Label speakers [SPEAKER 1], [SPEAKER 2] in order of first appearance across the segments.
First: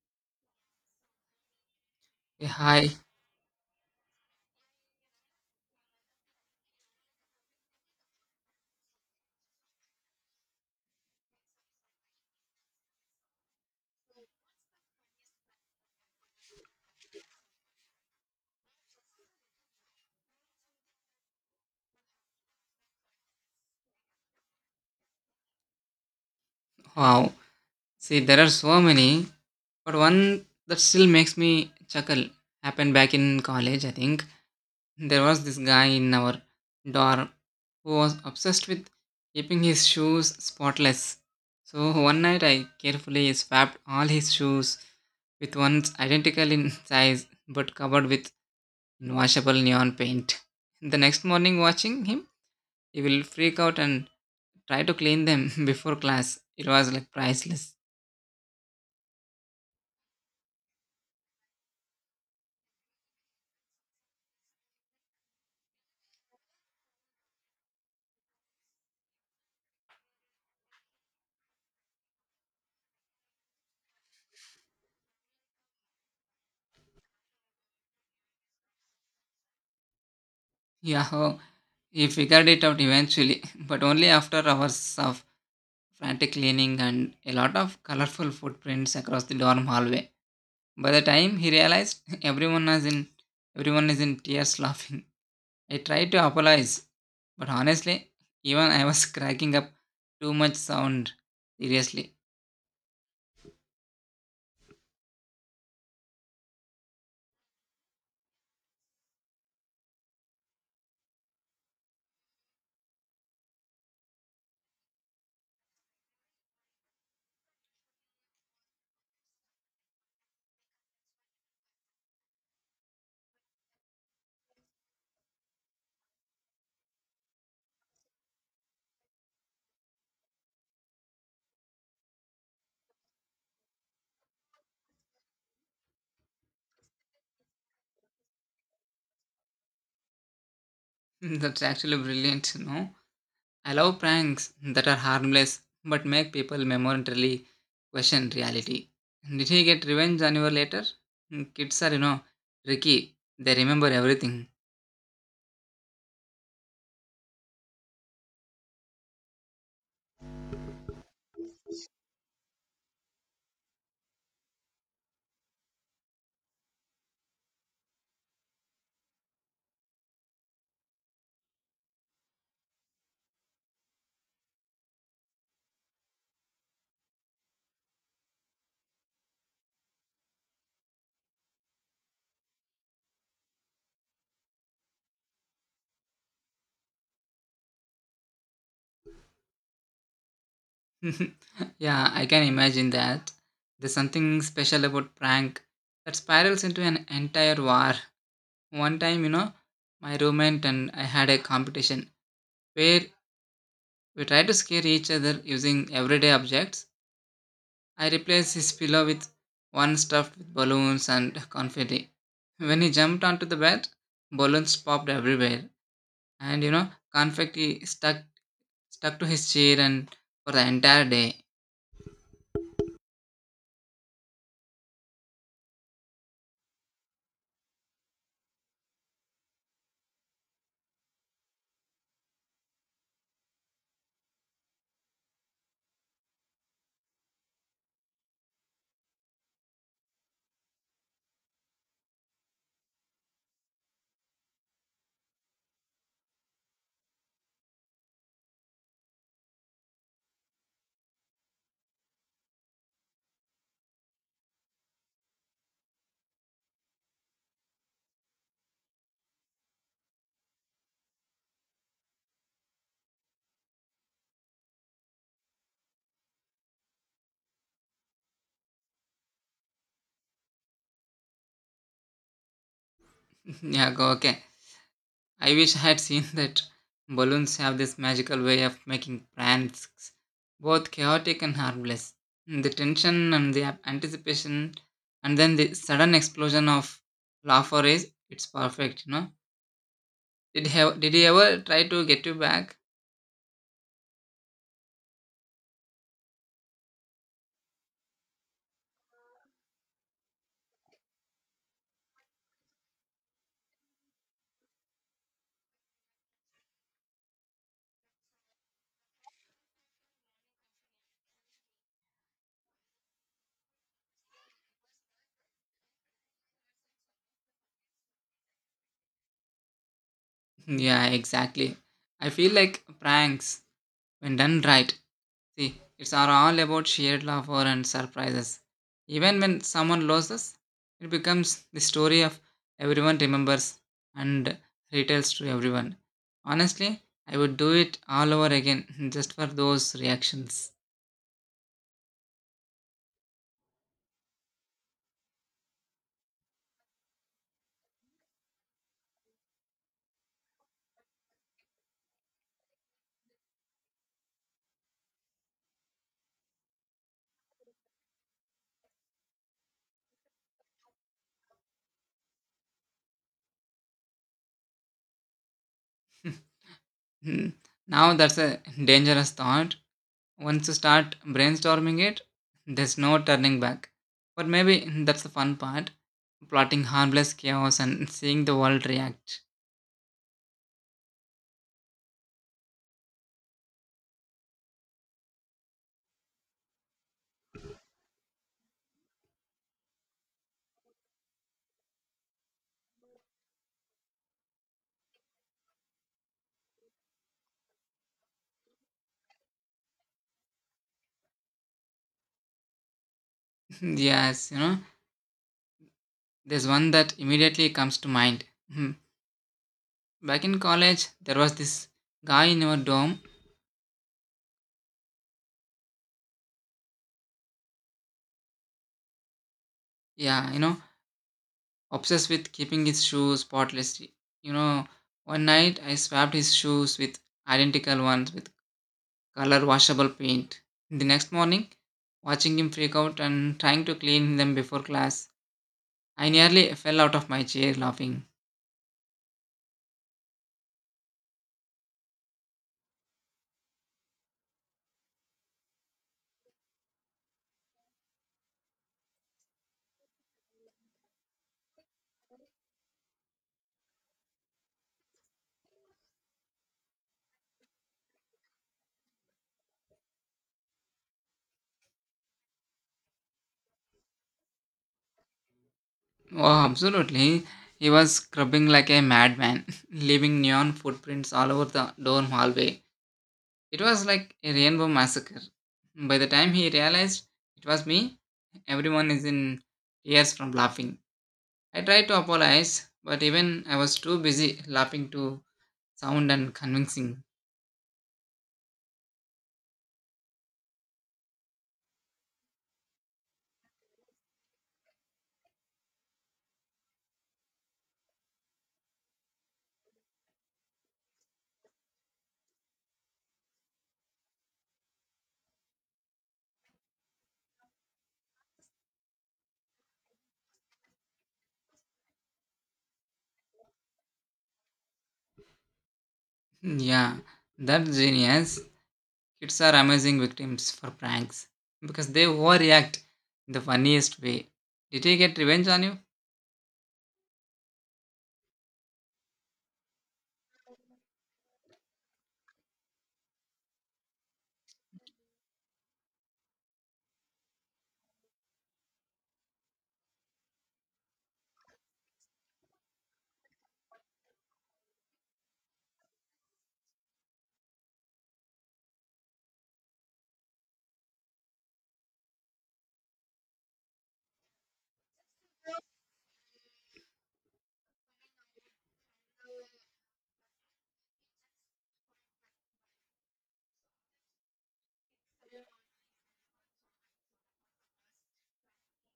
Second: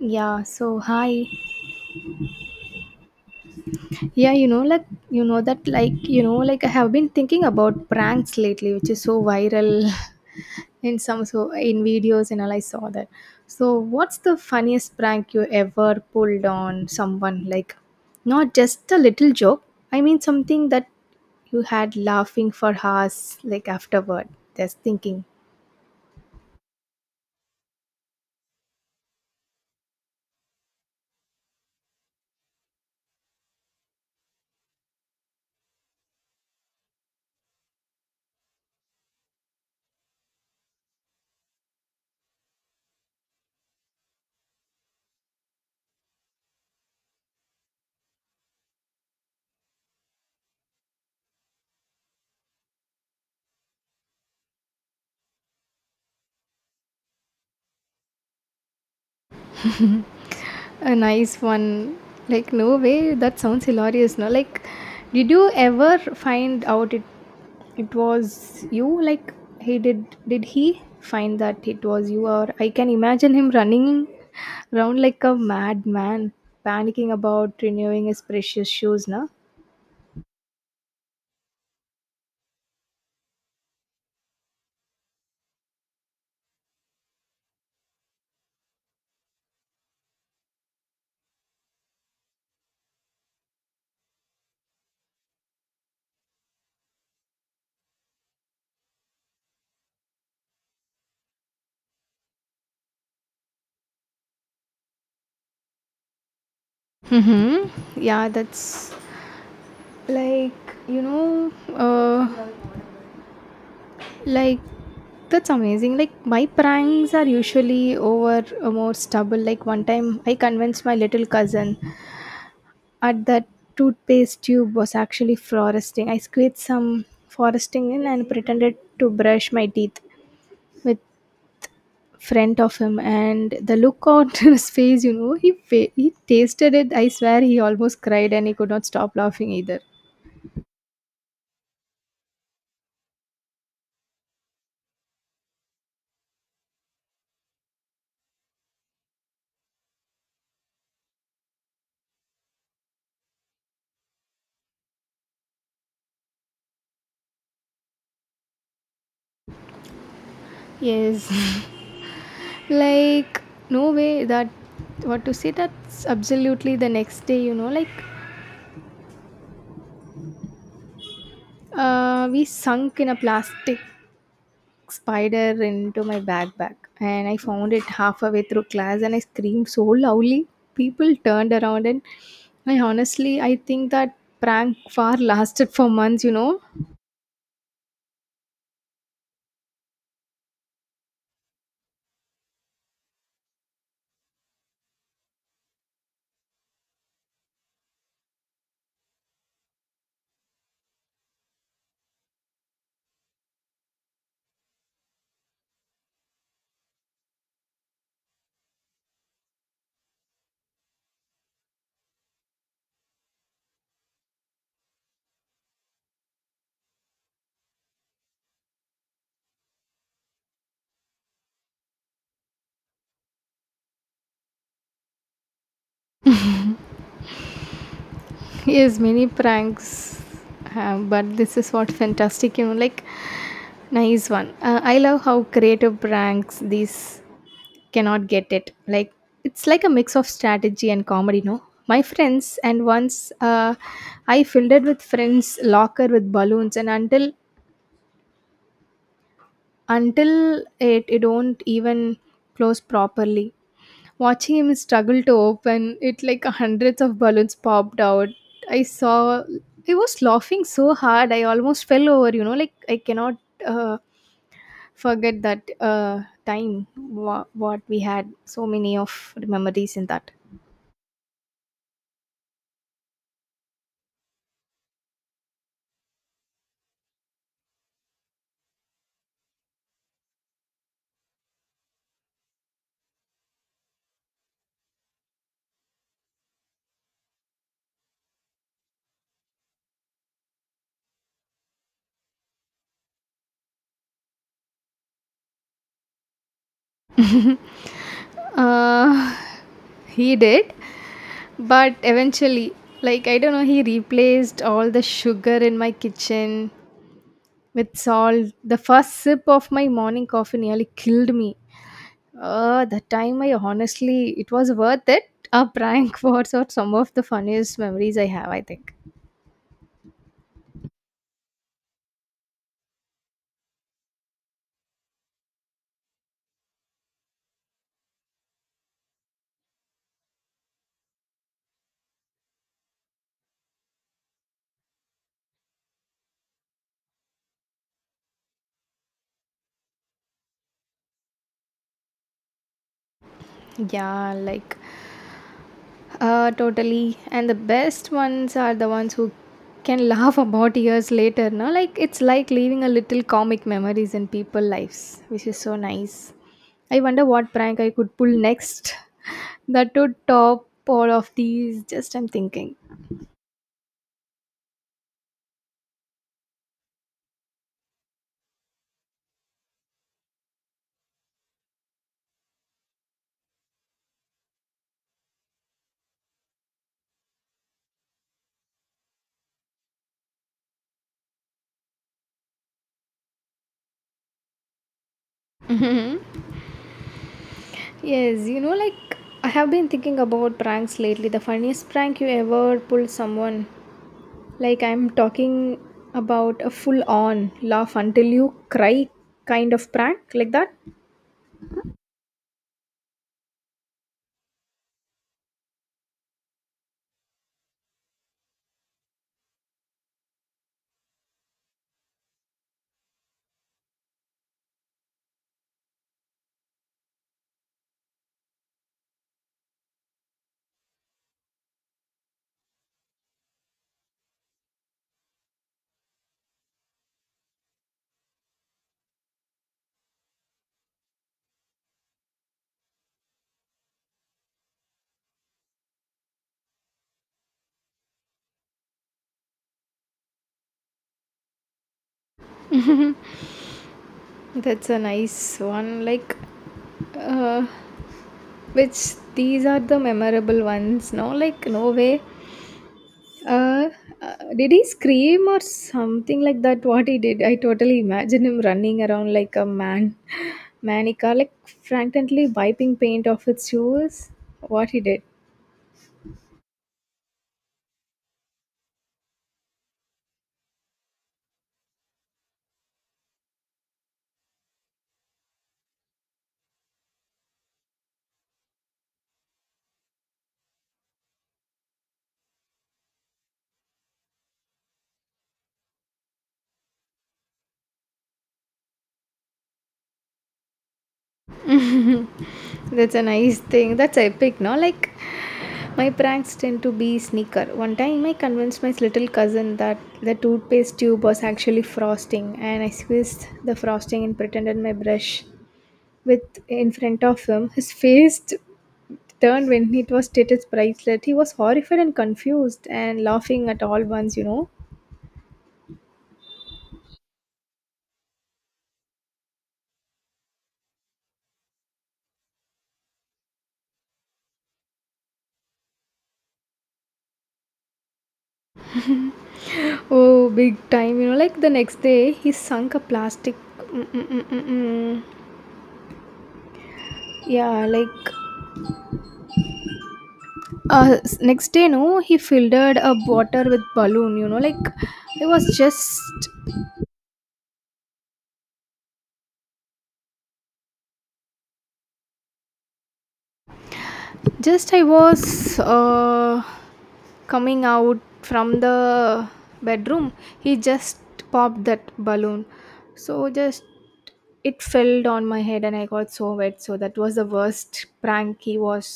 [SPEAKER 1] Yeah, so hi.
[SPEAKER 2] Yeah, hi.
[SPEAKER 1] Yeah, you know, like, you know, that, like, you know, like, I have been thinking about pranks lately, which is so viral in some, so in videos and all. I saw that. So, what's the funniest prank you ever pulled on someone? Like, not just a little joke, something that you had laughing for hours, like, afterward, just thinking.
[SPEAKER 2] Wow, see, there are so many, but one that still makes me chuckle happened back in college, I think. There was this guy in our dorm who was obsessed with keeping his shoes spotless. So one night I carefully swapped all his shoes with ones identical in size but covered with washable neon paint. The next morning, watching him, he will freak out and try to clean them before class. It was like priceless.
[SPEAKER 1] A nice one. Like, no way, that sounds hilarious. No, like, did you ever find out it was you? Like, he did he find that it was you? Or I can imagine him running around like a madman, panicking about renewing his precious shoes, no?
[SPEAKER 2] Yeah, he figured it out eventually, but only after hours of frantic cleaning and a lot of colorful footprints across the dorm hallway. By the time he realized everyone is in tears laughing. I tried to apologize, but honestly, even I was cracking up too much sound. Seriously.
[SPEAKER 1] Mm-hmm. Yeah, that's like Like, that's amazing. Like, my pranks are usually over a more stubble. Like, one time I convinced my little cousin at that toothpaste tube was actually foresting. I squeezed some foresting in and pretended to brush my teeth with front of him and the look on his face, he tasted it. I swear he almost cried and he could not stop laughing either.
[SPEAKER 2] That's actually brilliant, no? I love pranks that are harmless but make people momentarily question reality. Did he get revenge on you later? Mm, kids are, tricky. They remember everything.
[SPEAKER 1] Yes. Like, no way, that what to say, that's absolutely the next day, we sunk in a plastic spider into my backpack and I found it halfway through class and I screamed so loudly. People turned around and I honestly, I think that prank far lasted for months,
[SPEAKER 2] Yeah, I can imagine that. There's something special about prank that spirals into an entire war. One time, my roommate and I had a competition where we tried to scare each other using everyday objects. I replaced his pillow with one stuffed with balloons and confetti. When he jumped onto the bed, balloons popped everywhere, and confetti stuck to his chair and for the entire day.
[SPEAKER 1] Yes, many pranks. But this is what fantastic, nice one. I love how creative pranks these cannot get it, like it's like a mix of strategy and comedy, no? My friends and once, I filled it with friends locker with balloons and until it don't even close properly, watching him struggle to open it, like hundreds of balloons popped out. I saw, I was laughing so hard I almost fell over, like I cannot uh, forget that time. What we had, so many of memories in that.
[SPEAKER 2] Yeah, go okay. I wish I had seen that. Balloons have this magical way of making plans both chaotic and harmless. The tension and the anticipation, and then the sudden explosion of laughter is it's perfect, Did he ever try to get you back?
[SPEAKER 1] Uh, he did, but eventually, like, I don't know, he replaced all the sugar in my kitchen with salt. The first sip of my morning coffee nearly killed me. That time, I honestly, it was worth it. A prank was or some of the funniest memories I have, I think.
[SPEAKER 2] Yeah, exactly. I feel like pranks, when done right, see, it's are all about shared laughter and surprises. Even when someone loses, it becomes the story of everyone remembers and retells to everyone. Honestly, I would do it all over again just for those reactions.
[SPEAKER 1] Yeah, like, totally. And the best ones are the ones who can laugh about years later. No, like, it's like leaving a little comic memories in people' lives, which is so nice. I wonder what prank I could pull next that would top all of these. Just I'm thinking.
[SPEAKER 2] Now that's a dangerous thought. Once you start brainstorming it, there's no turning back. But maybe that's the fun part plotting harmless chaos and seeing the world react.
[SPEAKER 1] Yes, I have been thinking about pranks lately. The funniest prank you ever pulled someone. Like I'm talking about a full on laugh until you cry kind of prank like that.
[SPEAKER 2] Yes, there's one that immediately comes to mind. Hmm. Back in college, there was this guy in our dorm, yeah, obsessed with keeping his shoes spotless. You know, one night I swapped his shoes with identical ones with color washable paint. The next morning, watching him freak out and trying to clean them before class, I nearly fell out of my chair laughing.
[SPEAKER 1] That's a nice one. Like, uh, which these are the memorable ones. No, like no way. Uh, did he scream or something like that? What he did, I totally imagine him running around like a man, manica, like frankly wiping paint off his shoes. What he did.
[SPEAKER 2] Oh, absolutely. He was scrubbing like a madman, leaving neon footprints all over the dorm hallway. It was like a rainbow massacre. By the time he realized it was me, everyone is in tears from laughing. I tried to apologize, but even I was too busy laughing to sound and convincing.
[SPEAKER 1] That's a nice thing. That's epic, no? Like, my pranks tend to be sneaker. One time I convinced my little cousin that the toothpaste tube was actually frosting, and I squeezed the frosting and pretended my brush with in front of him. Turned when it was status bracelet. He was horrified and confused and laughing at all once, you know.
[SPEAKER 2] Yeah, that's genius. Kids are amazing victims for pranks because they overreact in the funniest way. Did he get revenge on you?
[SPEAKER 1] Oh, big time, you know. Like the next day, he sunk a plastic. Mm-mm-mm-mm. Yeah, like next day, no, he filled a water with balloon, I was just I was coming out from the bedroom. He just popped that balloon, so just it fell on my head and I got so wet. So that was the worst prank, he was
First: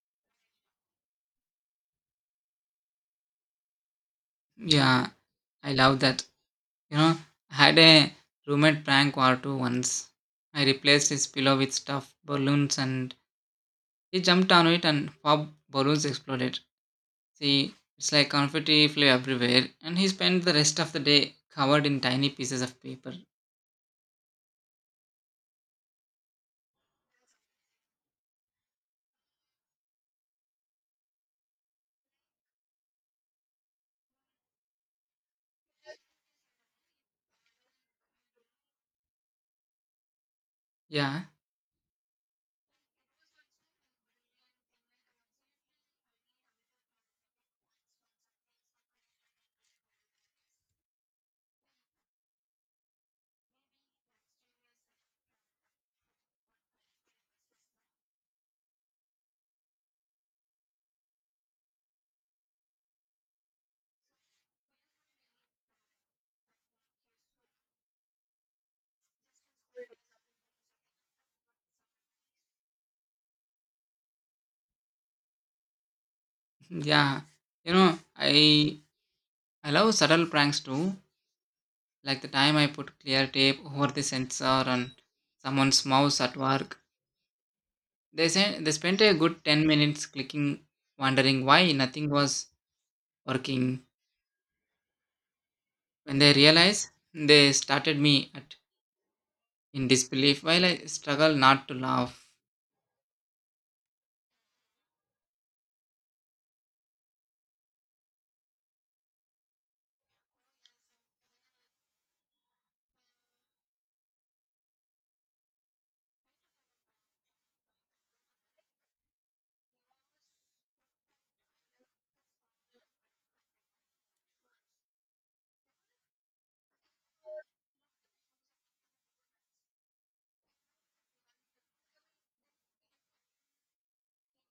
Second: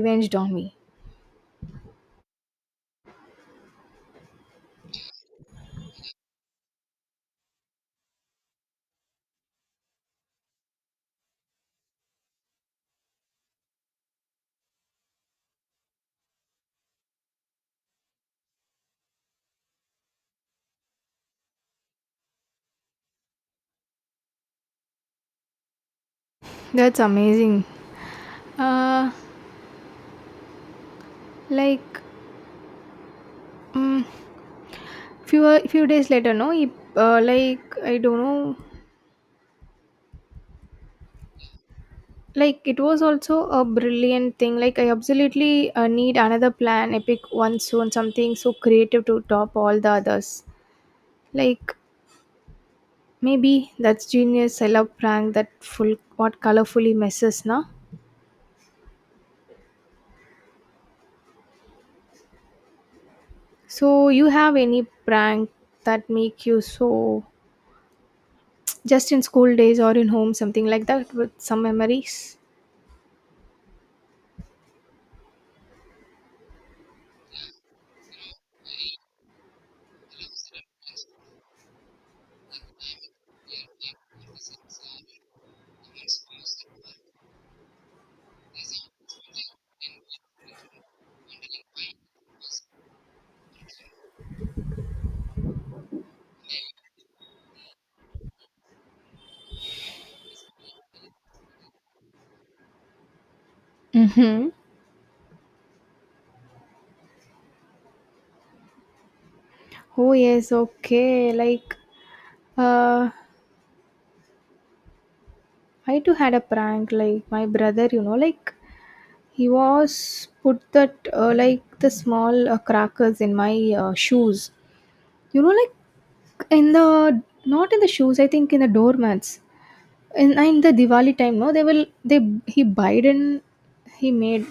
[SPEAKER 1] revenged on me.
[SPEAKER 2] Yeah, I love that. You know, I had a roommate prank war two once. I replaced his pillow with stuffed balloons and he jumped on it and pop balloons exploded. See, it's like confetti flew everywhere and he spent the rest of the day covered in tiny pieces of paper.
[SPEAKER 1] That's amazing. uh like mm, few days later, no, he, like I don't know,
[SPEAKER 2] Yeah,
[SPEAKER 1] like it was also a brilliant thing. Like I absolutely need another plan, epic one soon, something so creative to top all the others. Like maybe that's genius. I love prank that full what colorfully messes na. So you have any prank that make you so, just in school days or in home, something like that with some memories?
[SPEAKER 2] yeah. You know, I I love subtle pranks too, like the time I put clear tape over the sensor on someone's mouse at work. They said they spent a good 10 minutes clicking, wondering why nothing was working. When they realized, they started me at in disbelief while I struggle not to laugh.
[SPEAKER 1] Mm-hmm. Oh yes, okay. Like, uh, I too had a prank. Like my brother, he was put that, like the small crackers in my shoes. You know, like in the not in the shoes. I think in the doormats. In the Diwali time, no, they will they he buyed and he made.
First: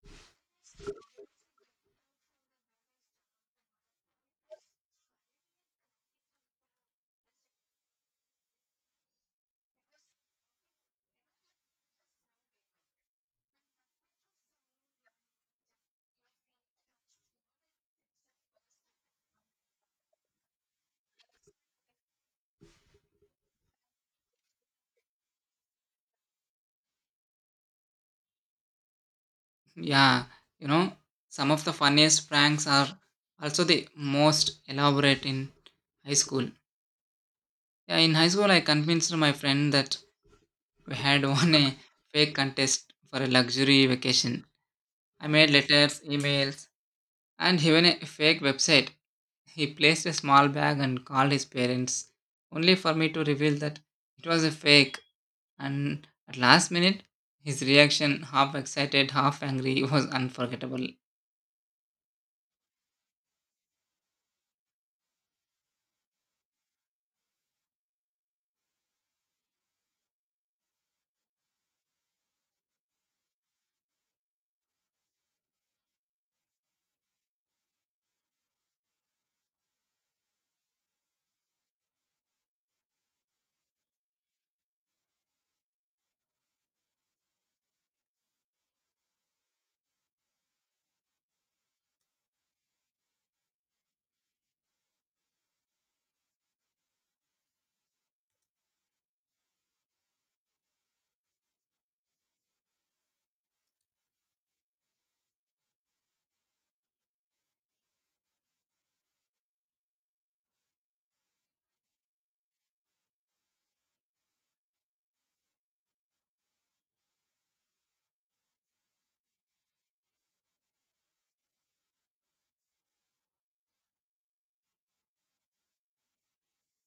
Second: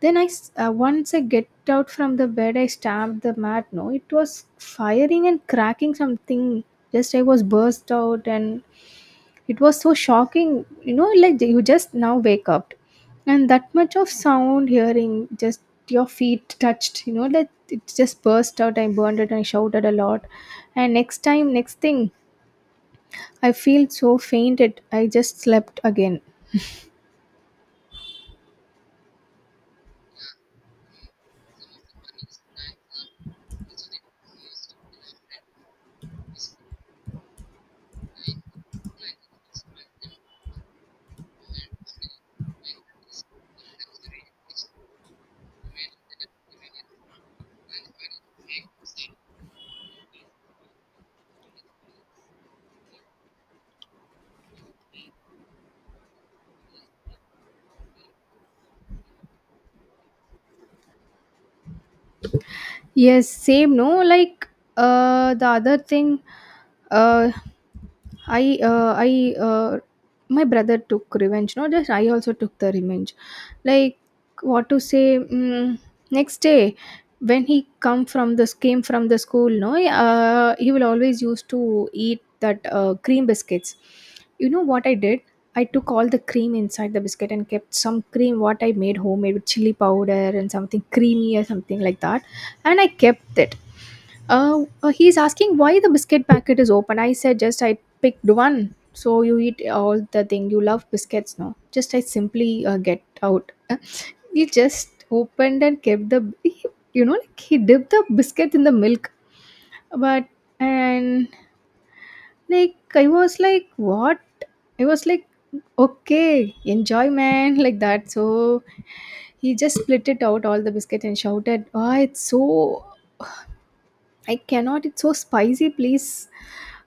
[SPEAKER 1] Then once I get out from the bed, I stamped the mat. No, it was firing and cracking something. Just I was burst out and it was so shocking, you know, like you just now wake up and that much of sound hearing, just your feet touched, you know, that it just burst out. I burned it and I shouted a lot, and next thing, I feel so fainted, I just slept again.
[SPEAKER 2] Yeah, you know, some of the funniest pranks are also the most elaborate in high school. Yeah, in high school, I convinced my friend that we had won a fake contest for a luxury vacation. I made letters, emails, and even a fake website. He placed a small bag and called his parents, only for me to reveal that it was a fake. And at last minute, his reaction, half excited, half angry, was unforgettable.
[SPEAKER 1] Yes, same. No, like the other thing, uh, I my brother took revenge. Not just I, also took the revenge. Like what to say? Next day, when he come from this came from the school, no, he will always used to eat that cream biscuits. You know what I did? I took all the cream inside the biscuit and kept some cream what I made homemade with chili powder and something creamy or something like that, and I kept it. He's asking why the biscuit packet is open. I said just I picked one. So you eat all the thing. You love biscuits now. Just I simply get out. He just opened and kept the, you know, like he dipped the biscuit in the milk. But, and like I was like, what? I was like, okay, enjoy, man, like that. So he just split it out, all the biscuit, and shouted, oh, it's so, I cannot, it's so spicy. Please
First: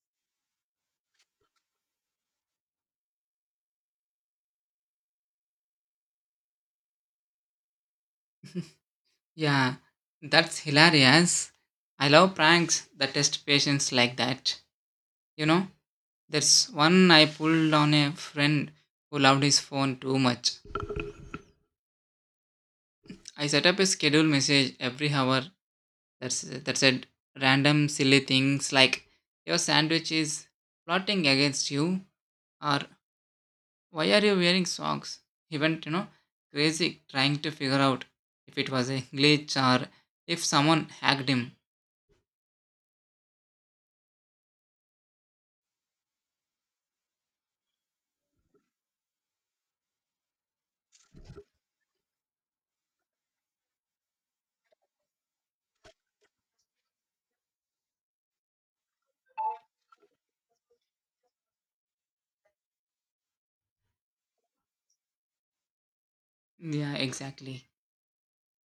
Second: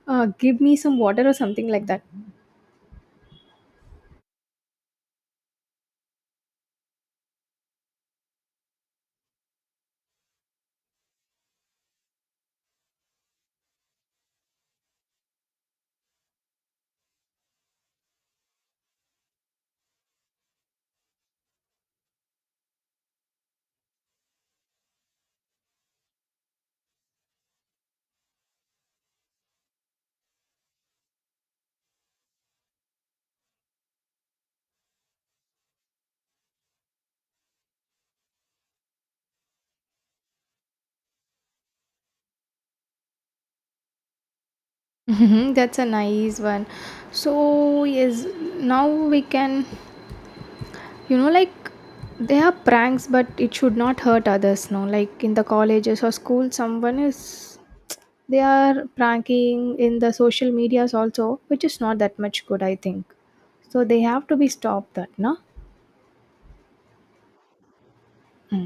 [SPEAKER 1] give me some water or something like that.
[SPEAKER 2] Yeah, that's hilarious. I love pranks that test patience like that. You know, there's one I pulled on a friend who loved his phone too much. I set up a schedule message every hour that said random silly things like your sandwich is plotting against you or why are you wearing socks? He went, crazy trying to figure out if it was a glitch or if someone hacked him.
[SPEAKER 1] Mhm. That's a nice one. So yes, now we can, you know, like, they are pranks, but it should not hurt others. No, like in the colleges or school, someone is, they are pranking in the social medias also, which is not that much good, I think. So they have to be stopped. That no.
[SPEAKER 2] Yeah, exactly.
[SPEAKER 1] Hmm.